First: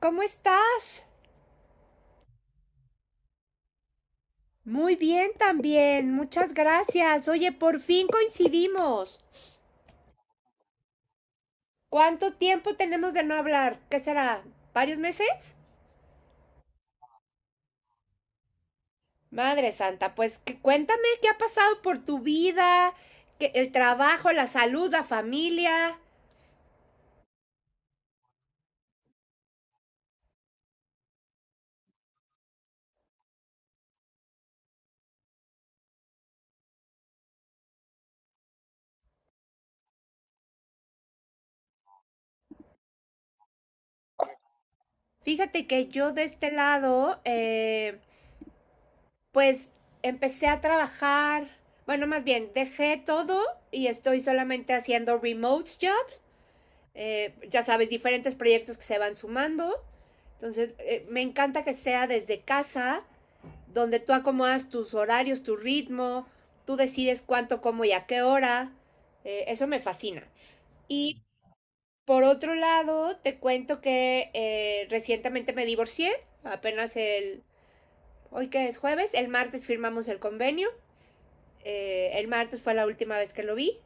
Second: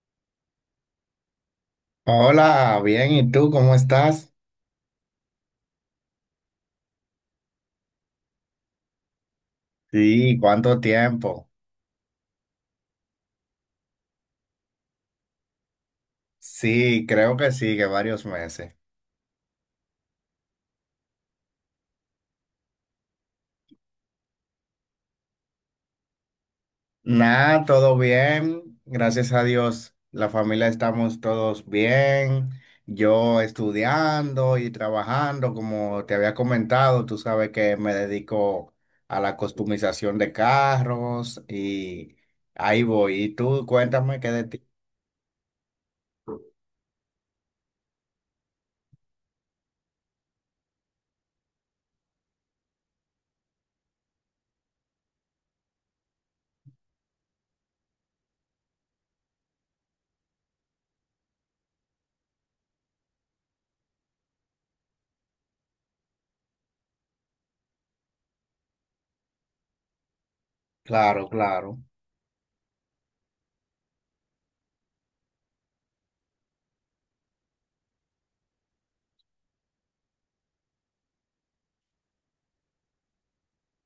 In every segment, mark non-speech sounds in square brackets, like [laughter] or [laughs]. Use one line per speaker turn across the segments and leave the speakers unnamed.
¿Cómo estás?
Hola, bien, ¿y tú cómo estás?
Muy bien también, muchas gracias. Oye, por fin coincidimos.
Sí, ¿cuánto tiempo?
¿Cuánto tiempo tenemos de no hablar? ¿Qué será? ¿Varios meses?
Sí, creo que sí, que varios meses.
Madre Santa, cuéntame qué ha pasado por tu vida, el trabajo, la salud, la familia.
Nada, todo bien, gracias a Dios, la familia estamos todos bien, yo estudiando y trabajando, como te había comentado, tú sabes que me dedico a la customización de carros y ahí voy. ¿Y tú cuéntame qué de ti?
Fíjate que yo de este lado, pues empecé a trabajar, bueno, más bien, dejé todo y estoy solamente haciendo remote job. Ya sabes, diferentes proyectos que se van sumando. Entonces, me encanta que sea desde casa, donde tú acomodas tus horarios, tu ritmo, tú decides cuánto, cómo y a qué hora. Eso me fascina. Y
Claro, claro,
por otro lado, te cuento que recientemente me divorcié, apenas el, hoy que es jueves, el martes firmamos el convenio. El martes fue la última vez que lo vi.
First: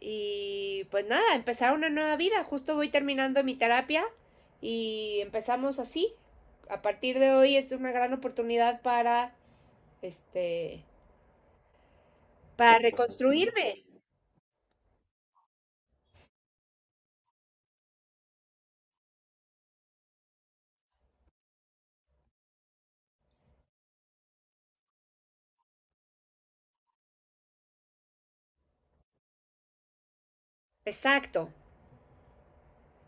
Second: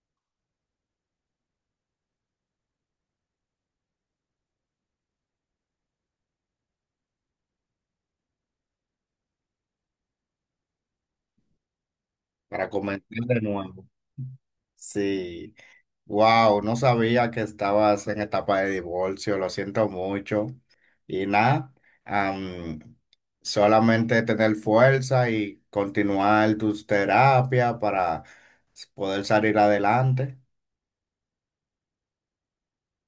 Y pues nada, empezar una nueva vida. Justo voy terminando mi terapia y empezamos así. A partir de hoy es una gran oportunidad para, este,
para
para
comentar de
reconstruirme.
nuevo. Sí. Wow, no sabía que estabas en etapa de divorcio, lo siento mucho. Y nada, am, solamente tener fuerza y continuar tus terapias para poder salir adelante.
Exacto.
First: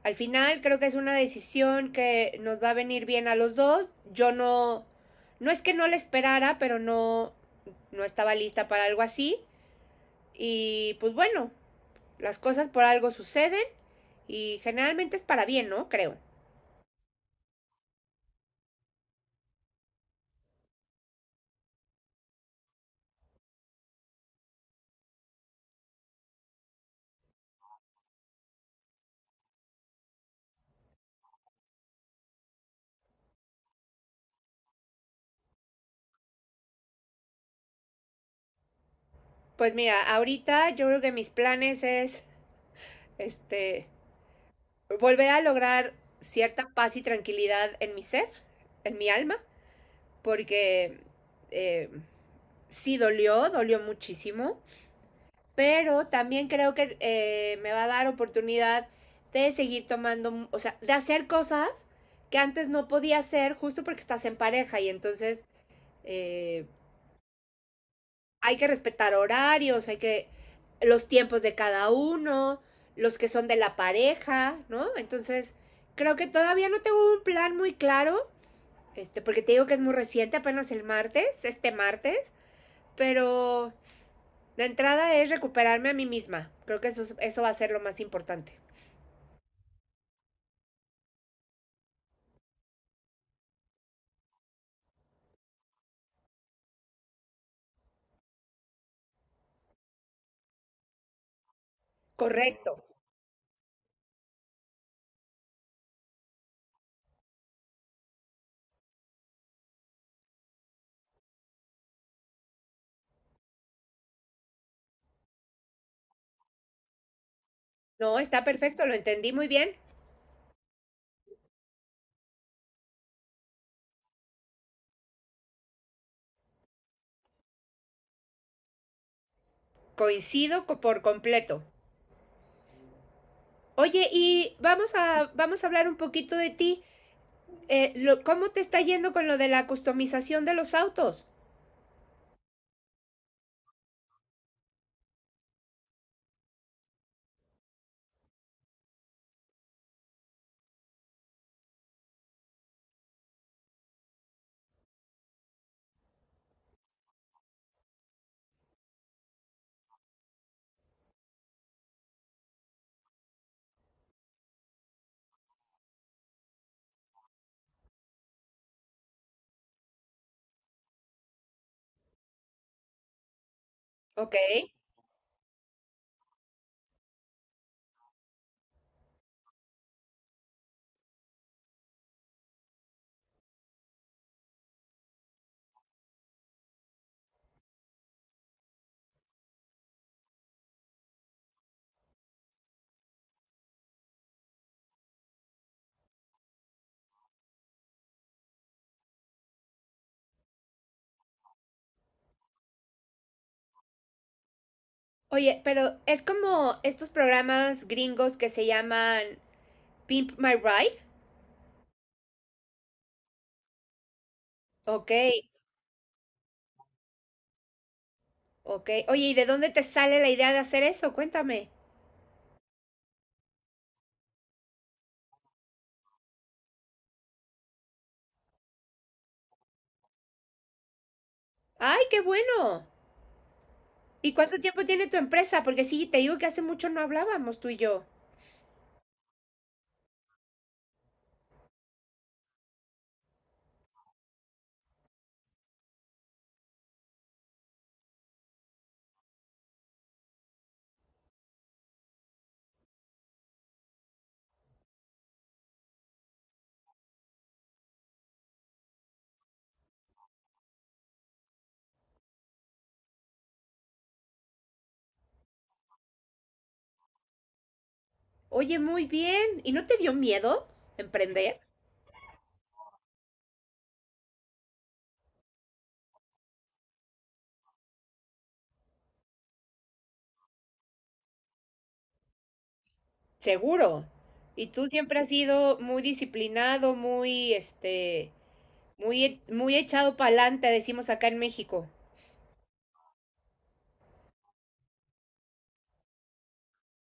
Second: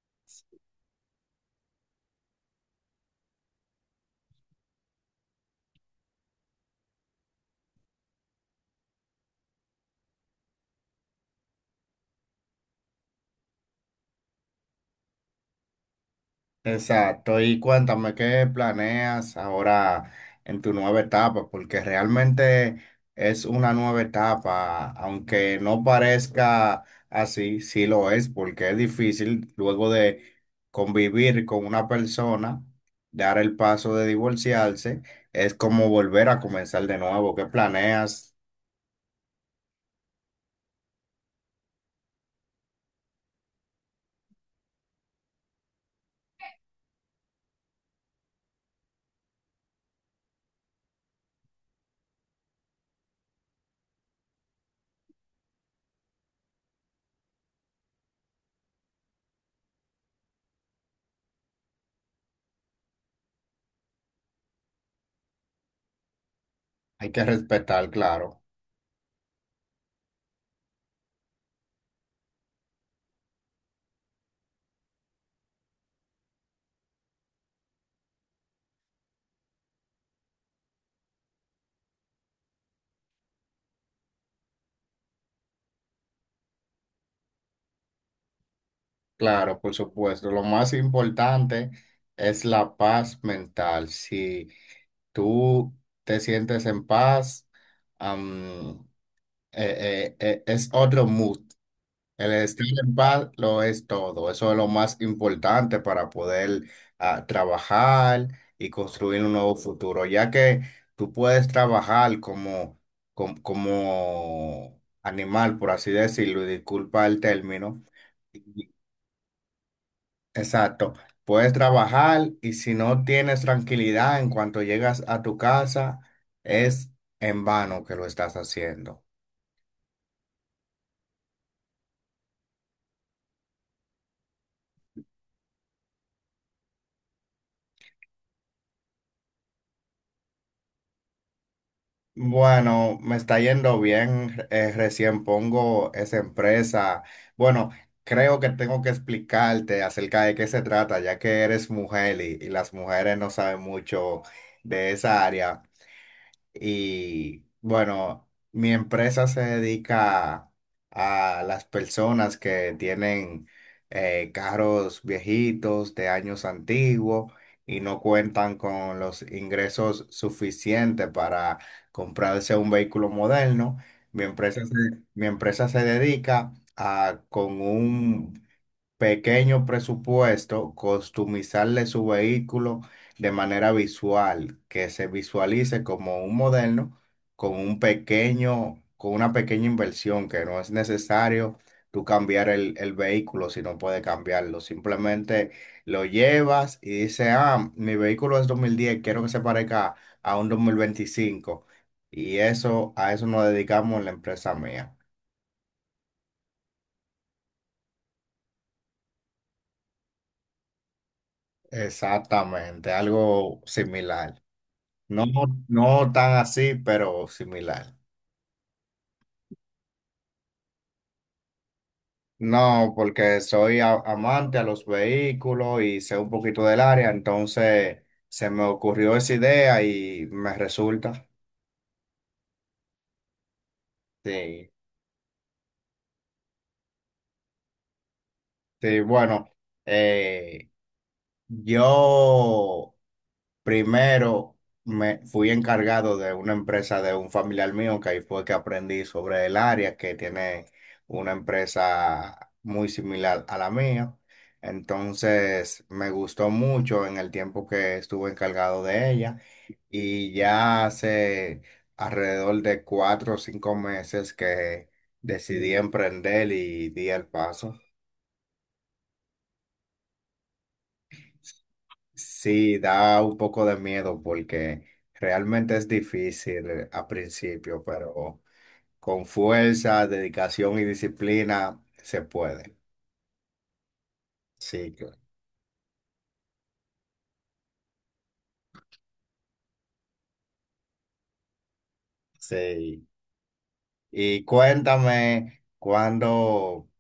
Al final creo que es una decisión que nos va a venir bien a los dos. Yo no, no es que no la esperara, no estaba lista para algo así. Y pues bueno, las cosas por algo suceden y generalmente es para bien, ¿no? Creo.
Exacto, y cuéntame qué planeas ahora en tu nueva etapa, porque realmente es una nueva etapa, aunque no parezca así, sí lo es, porque es difícil luego de convivir con una persona, dar el paso de divorciarse, es como volver a comenzar de nuevo. ¿Qué planeas?
Pues mira, ahorita yo creo que mis planes es este volver a lograr cierta paz y tranquilidad en mi ser, en mi alma, porque eh, sí dolió, dolió muchísimo, pero también creo que me va a dar oportunidad de seguir tomando, o sea, de hacer cosas que antes no podía hacer justo porque estás en pareja y entonces eh,
Hay que respetar, claro,
hay que respetar horarios, hay que los tiempos de cada uno, los que son de la pareja, ¿no? Entonces, creo que todavía no tengo un plan muy claro, porque te digo que es muy reciente, apenas el martes, este martes, pero la entrada es recuperarme a mí misma. Creo que eso, eso va a ser lo más importante.
claro, por supuesto. Lo más importante es la paz mental, sí. Tú te sientes en paz. am, es otro mood. El estar
Correcto.
en paz lo es todo. Eso es lo más importante para poder trabajar y construir un nuevo futuro, ya que tú puedes trabajar como animal, por así decirlo, y disculpa el término.
No, está perfecto, lo entendí muy bien.
Exacto. Puedes trabajar y si no tienes tranquilidad en cuanto llegas a tu casa, es en vano que lo estás haciendo.
Por completo. Oye, y vamos a hablar un poquito de ti. ¿Cómo te está yendo con lo de la customización de los autos?
Bueno, me está yendo bien. Recién pongo esa empresa. Bueno, creo que tengo que explicarte acerca de qué se trata, ya que eres mujer y las mujeres no saben mucho de esa área. Y bueno, mi empresa se dedica a las personas que tienen carros viejitos de años antiguos y no cuentan con los ingresos suficientes para comprarse un vehículo moderno. Mi
Ok.
empresa se, Mi empresa se dedica a con un pequeño presupuesto, customizarle su vehículo de manera visual, que se visualice como un moderno con un pequeño, con una pequeña inversión, que no es necesario tú cambiar el vehículo si no puedes cambiarlo. Simplemente lo llevas y dices, ah, mi vehículo es 2010, quiero que se parezca a un 2025. Y eso, a eso nos dedicamos en la empresa mía.
Oye, pero es como estos programas gringos que se llaman Pimp My Ride.
Exactamente, algo similar.
Ok.
No, no tan así, pero similar.
Ok. Oye, ¿y de dónde te sale la idea de hacer eso? Cuéntame.
No, porque soy amante a los vehículos y sé un poquito del área, entonces se me ocurrió esa idea y me resulta.
¡Ay, qué bueno! ¿Y cuánto
Sí,
tiempo tiene tu empresa? Porque sí, te digo que hace mucho no hablábamos tú y yo.
sí, bueno, eh, yo primero me fui encargado de una empresa de un familiar mío, que ahí fue que aprendí sobre el área, que tiene una empresa muy similar a la mía. Entonces me gustó mucho en el tiempo que estuve encargado de ella y ya hace alrededor de 4 o 5 meses que decidí emprender y di el paso.
Oye, muy bien. ¿Y no te dio miedo emprender?
Sí, da un poco de miedo porque realmente es difícil a principio, pero con fuerza, dedicación y disciplina se puede.
Seguro. Y
Sí,
tú
cl-
siempre has sido muy disciplinado, muy, muy echado para adelante, decimos acá en México.
sí. Y cuéntame cuando,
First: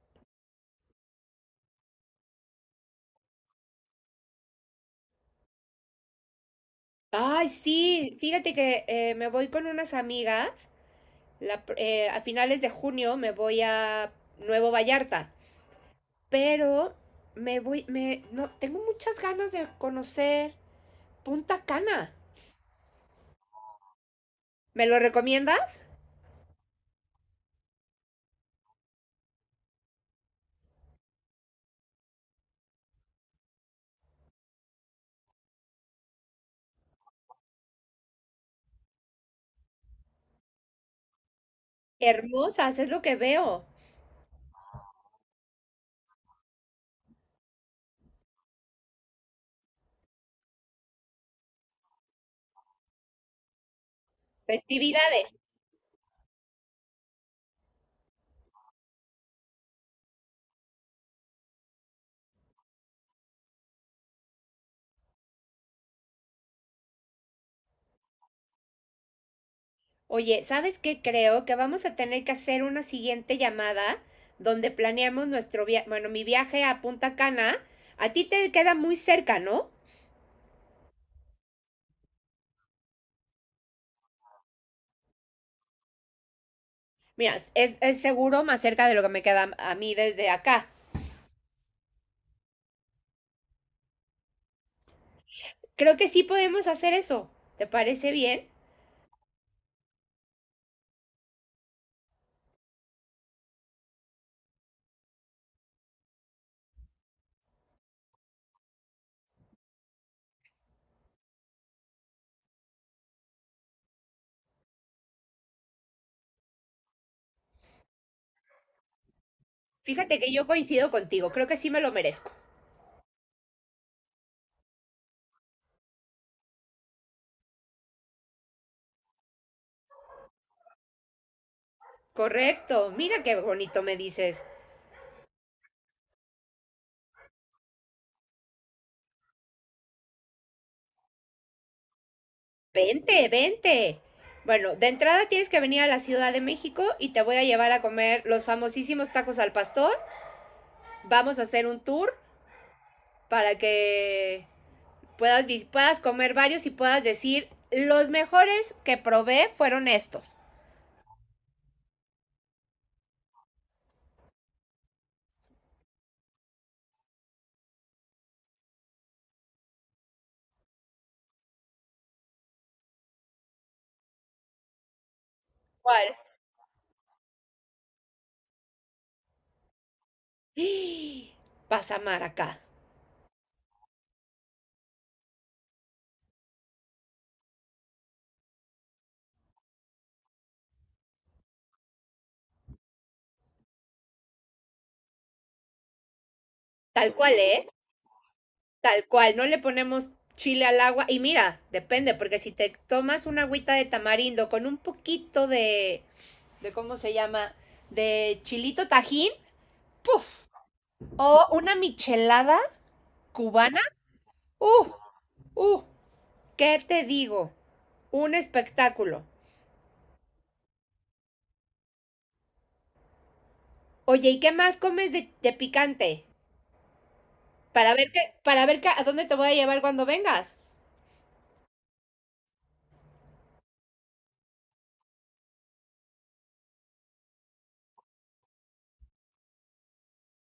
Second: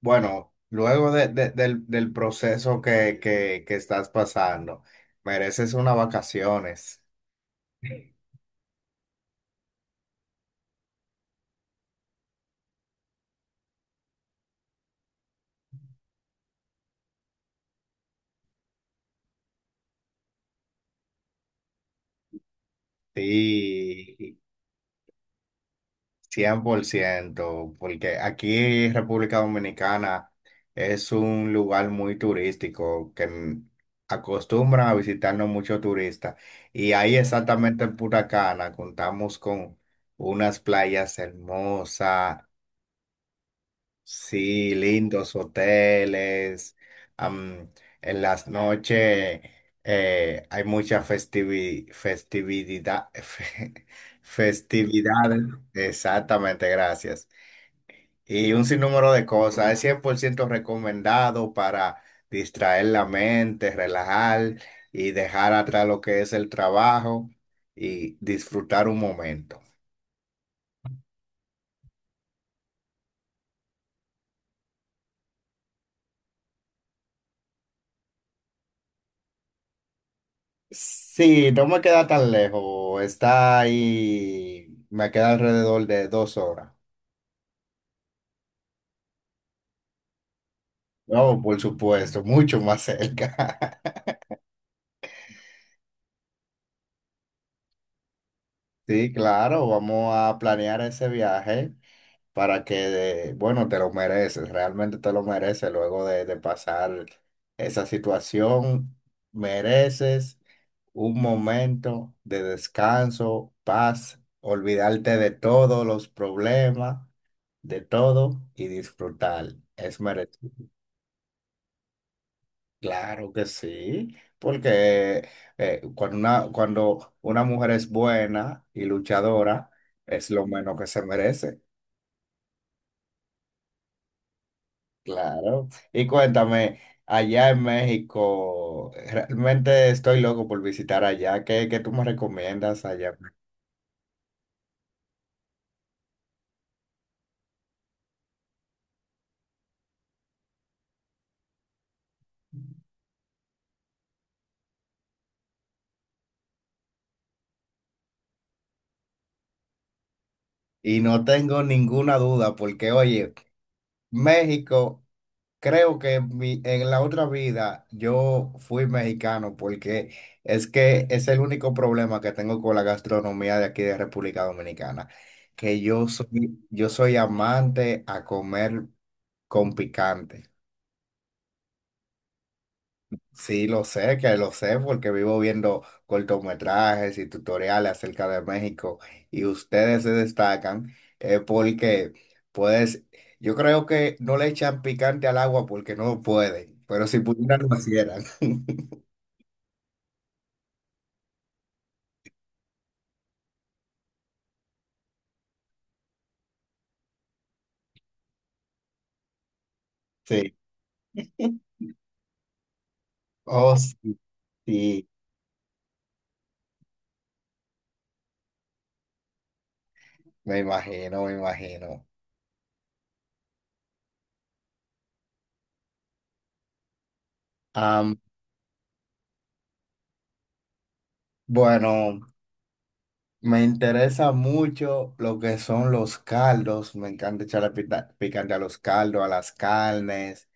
bueno, luego del proceso que estás pasando, mereces unas vacaciones.
Ay, sí, fíjate que me voy con unas amigas. A finales de junio me voy a Nuevo Vallarta. Pero me voy, me, no, tengo muchas ganas de conocer Punta Cana.
Sí.
¿Me lo recomiendas?
100%, porque aquí en República Dominicana es un lugar muy turístico que acostumbran a visitarnos muchos turistas. Y ahí exactamente en Punta Cana contamos con unas playas hermosas,
Hermosas, es lo que veo.
sí, lindos hoteles. am, en las noches hay mucha festividad, [laughs]
Festividades.
festividades. Exactamente, gracias. Y un sinnúmero de cosas. Es 100% recomendado para distraer la mente, relajar y dejar atrás lo que es el trabajo y disfrutar un momento.
Oye, ¿sabes qué? Creo que vamos a tener que hacer una siguiente llamada donde planeamos nuestro viaje, bueno, mi viaje a Punta Cana. A ti te queda muy cerca, ¿no?
Sí, no me queda tan lejos. Está ahí, me queda alrededor de 2 horas.
Mira, es seguro más cerca de lo que me queda a mí desde acá.
No, por supuesto, mucho más cerca. [laughs]
Creo que sí podemos hacer eso. ¿Te parece bien?
Sí, claro, vamos a planear ese viaje. Para que, bueno, te lo mereces, realmente te lo mereces luego de pasar esa situación, mereces un momento de descanso, paz, olvidarte de todos los problemas, de todo y disfrutar. Es
Fíjate que yo
merecido.
coincido contigo, creo que sí me lo merezco.
Claro que sí, porque cuando una mujer es buena y luchadora, es lo menos que se merece.
Correcto, mira qué bonito me dices.
Claro. Y cuéntame, allá en México, realmente estoy loco por visitar allá. ¿Qué tú me recomiendas allá?
Vente, vente. Bueno, de entrada tienes que venir a la Ciudad de México y te voy a llevar a comer los famosísimos tacos al pastor. Vamos a hacer un tour para que puedas comer varios y puedas decir, los mejores que probé fueron estos.
Y no tengo ninguna duda porque, oye, México, creo que en la otra vida yo fui mexicano porque es que es el único problema que tengo con la gastronomía de aquí de República Dominicana, que
¿Cuál?
yo soy amante a comer con picante.
[gasps] Vas a amar acá.
Sí, lo sé, que lo sé, porque vivo viendo cortometrajes y tutoriales acerca de México y ustedes se destacan porque, puedes. Yo creo que no le echan picante al agua porque no pueden, pero
Tal
si
cual,
pudieran
¿eh?
lo hicieran. [laughs]
Tal cual, no le ponemos chile al agua. Y mira, depende, porque si te tomas una agüita de tamarindo con un poquito de, ¿cómo se llama? De chilito tajín, ¡puf!
Sí.
O una michelada
Oh,
cubana,
sí,
¡uh!
sí,
¡Uh! ¿Qué te digo? Un espectáculo.
me imagino, me imagino.
Oye, ¿y qué más comes de picante? Para ver
Am,
para ver a dónde te voy a llevar cuando vengas.
bueno, me interesa mucho lo que son los caldos, me encanta echarle picante a los caldos, a las carnes.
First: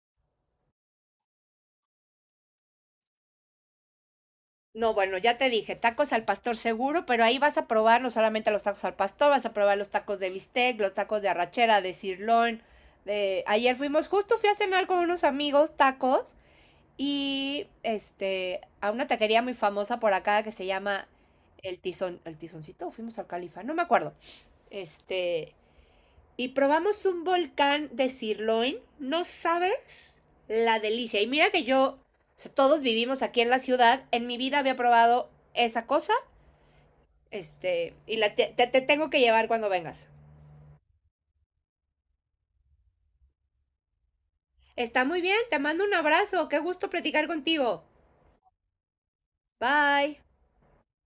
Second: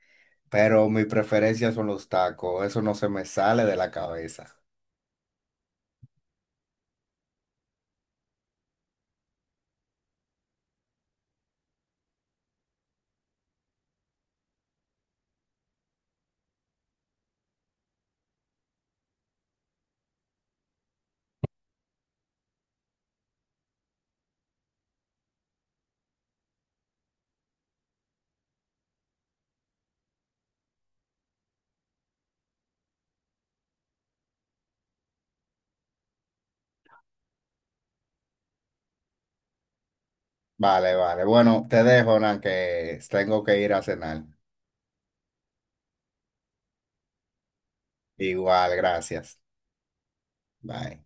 Pero mi preferencia son los tacos, eso no se me sale de la cabeza.
No, bueno, ya te dije, tacos al pastor seguro, pero ahí vas a probar no solamente los tacos al pastor, vas a probar los tacos de bistec, los tacos de arrachera, de cirlón. De... Ayer fuimos, justo fui a cenar con unos amigos tacos y este a una taquería muy famosa por acá que se llama El Tizón, El Tizoncito, fuimos al Califa, no me acuerdo. Este, y probamos un volcán de sirloin, no sabes la delicia. Y mira que yo, o sea, todos vivimos aquí en la ciudad, en mi vida había probado esa cosa, este, y te tengo que llevar cuando vengas.
Vale, vale. Bueno, te dejo, Nan, que tengo que ir a cenar.
Está muy bien, te mando un abrazo, qué gusto platicar contigo.
Igual, gracias.
Bye.
Bye.